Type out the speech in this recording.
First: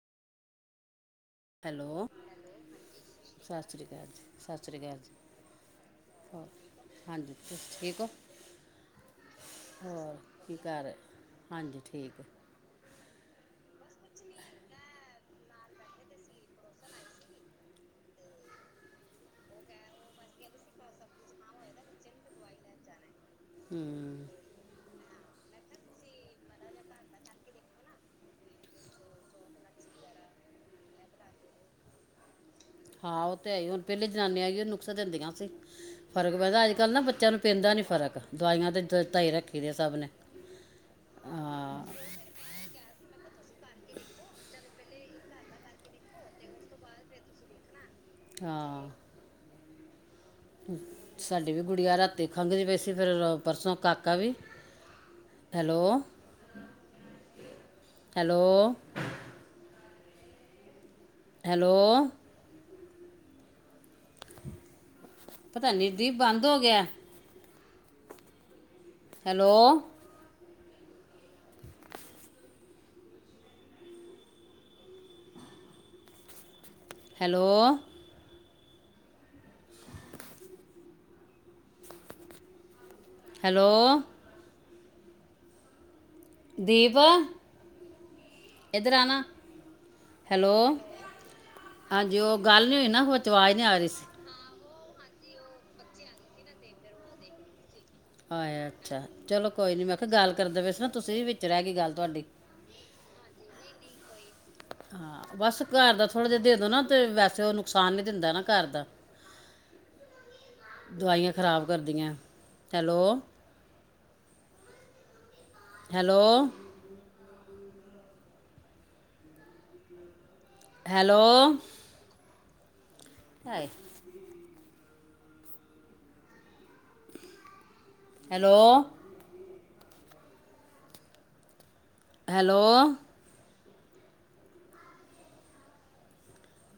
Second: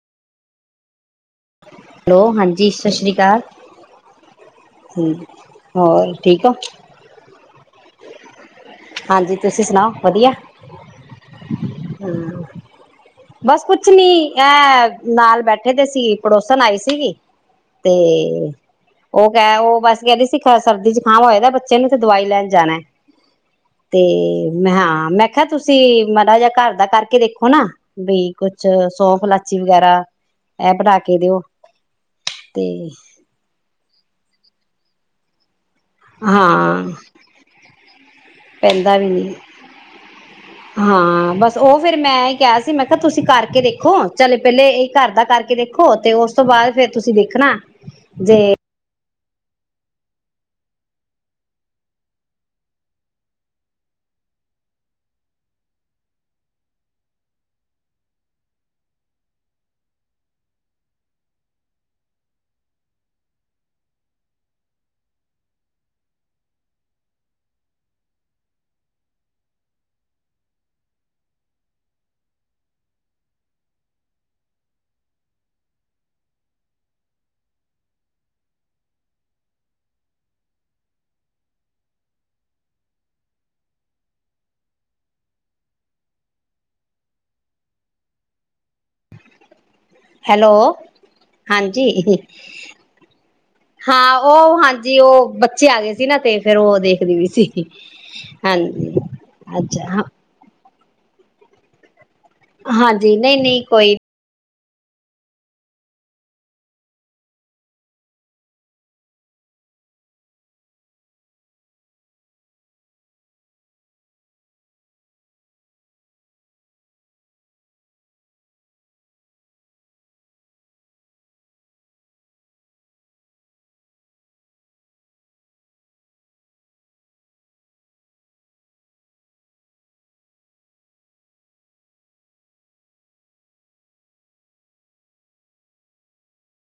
Hello ਹਾਂਜੀ ਸਤਿ ਸ਼੍ਰੀ ਅਕਾਲ ਸਤਿ ਸ਼੍ਰੀ ਅਕਾਲ ਜੀ ਸਤਿ ਸ਼੍ਰੀ ਅਕਾਲ ਜੀ ਠੀਕ ਹੋਰ ਹੋ ਹਾਂਜੀ ਠੀਕ ਹੋ ਹਾਂਜੀ ਤੁਸੀਂ ਸੁਣਾਓ ਹੋਰ ਵਧੀਆ ਕੀ ਕਰ ਰਹੇ ਹੋ ਹਾਂਜੀ ਠੀਕ ਏ। ਹਾਂ ਬਸ ਕੁੱਛ ਨੀ ਇਹ ਨਾਲ ਬੈਠੇ ਦੇ ਸੀ। ਪੜੋਸਨ ਆਈ ਸੀਗੀ ਤੇ ਉਹ ਕਹਿ ਉਹ ਬਸ ਕਹਿੰਦੀ ਸੀ ਸਰਦੀ ਜੁਖਾਮ ਹੋਏ ਦੇ ਬੱਚੇ ਨੂੰ ਤੇ ਦਵਾਈ ਲੈਣ ਜਾਣਾ। ਤੇ ਹੂੰ ਮੈਂ ਹਾਂ ਮੈਂ ਤੁਸੀਂ ਮਾੜਾ ਜਿਹਾ ਘਰ ਦਾ ਕਰਕੇ ਦੇਖੋ ਨਾ ਬਈ ਕੁਛ ਸੌਫ ਲਾਚੀ ਵਗੈਰਾ ਇਹ ਬਣਾ ਕੇ ਕੇ ਦਿਓ ਤੇ ਹਾਂ ਉਹ ਤੇ ਹੈ ਈ ਹੁਣ ਪਹਿਲੇ ਜਨਾਨੀਆਂ ਆਈਓ ਨੁਖਸਾ ਦਿੰਦੀਆਂ ਸੀ। ਫਰਕ ਪੈਂਦਾ ਅੱਜ ਹਾਂ ਕੱਲ੍ਹ ਨਾ ਬੱਚਿਆਂ ਨੂੰ ਪੈਂਦਾ ਨਹੀਂ ਫਰਕ ਦਵਾਈਆਂ ਤੇ ਪੈਂਦਾ ਵੀ ਦਿੱਤਾ ਹੀ ਨੀ ਰੱਖੀ ਦੇ ਸਭ ਨੇ ਹਾਂ ਬਸ ਉਹ ਫਿਰ ਮੈਂ ਹੀ ਕਿਹਾ ਸੀ, ਮੈਂ ਕਿਹਾ ਤੁਸੀਂ ਕਰ ਕਰਕੇ ਦੇਖੋ ਚੱਲ ਪਹਿਲੇ ਇਹ ਘਰ ਦਾ ਕਰਕੇ ਦੇਖੋ, ਤੇ ਉਸ ਤੋਂ ਬਾਅਦ ਫੇਰ ਤੁਸੀਂ ਦੇਖਣਾ ਜੇ ਹਾਂ ਸਾਡੀ ਵੀ ਗੁੜੀਆਂ ਰਾਤੀ ਖੰਘਦੀ ਪਈ ਸੀ ਫਿਰ ਪਰਸੋਂ ਕਾਕਾ ਵੀ ਹੈਲੋ, ਹੈਲੋ ਹੈਲੋ ਪਤਾ ਨੀ ਦੀ ਬੰਦ ਹੋ ਗਿਆ। ਹੈਲੋ ਹੈਲੋ ਹੈਲੋ ਦੀਪ ਇੱਧਰ ਆਣਾ ਹੈਲੋ ਹਾਂਜੀ ਉਹ ਗੱਲ ਨਹੀਂ ਹੋਈ ਨਾ ਉਹ ਚ ਆਵਾਜ਼ ਨਹੀਂ ਆ ਰਹੀ ਸੀ। ਜੀ ਉਹ ਬੱਚੇ ਆ ਗਏ ਸੀ, ਨਾ ਤੇ ਫੇਰ ਉਹ ਦੇਖਦੀ ਪਈ ਸੀ। ਆਇਆ ਹਾਂਜੀ ਅੱਛਾ ਚਲੋ ਕੋਈ ਨੀ ਮੈਂ ਅੱਛਾ ਕਿਹਾ ਗੱਲ ਕਰਦੇ ਪਏ ਸੀ, ਨਾ ਤੁਸੀਂ ਵੀ ਵਿਚ ਰਹਿਗੀ ਗੱਲ ਤੁਹਾਡੀ ਹਾਂਜੀ ਨਹੀਂ ਨਹੀਂ ਕੋਈ ਹਾਂ ਬਸ ਘਰ ਦਾ ਥੋੜ੍ਹਾ ਜਿਹਾ ਦੇ ਦਿਉ ਨਾ ਤੇ ਵੈਸੇ ਉਹ ਨੁਕਸਾਨ ਨੀ ਦਿੰਦਾ ਨਾ ਘਰ ਦਾ ਦਵਾਈਆਂ ਖਰਾਬ ਕਰਦੀਆਂ। Hello, hello. Hello. Hi. Hello. Hello.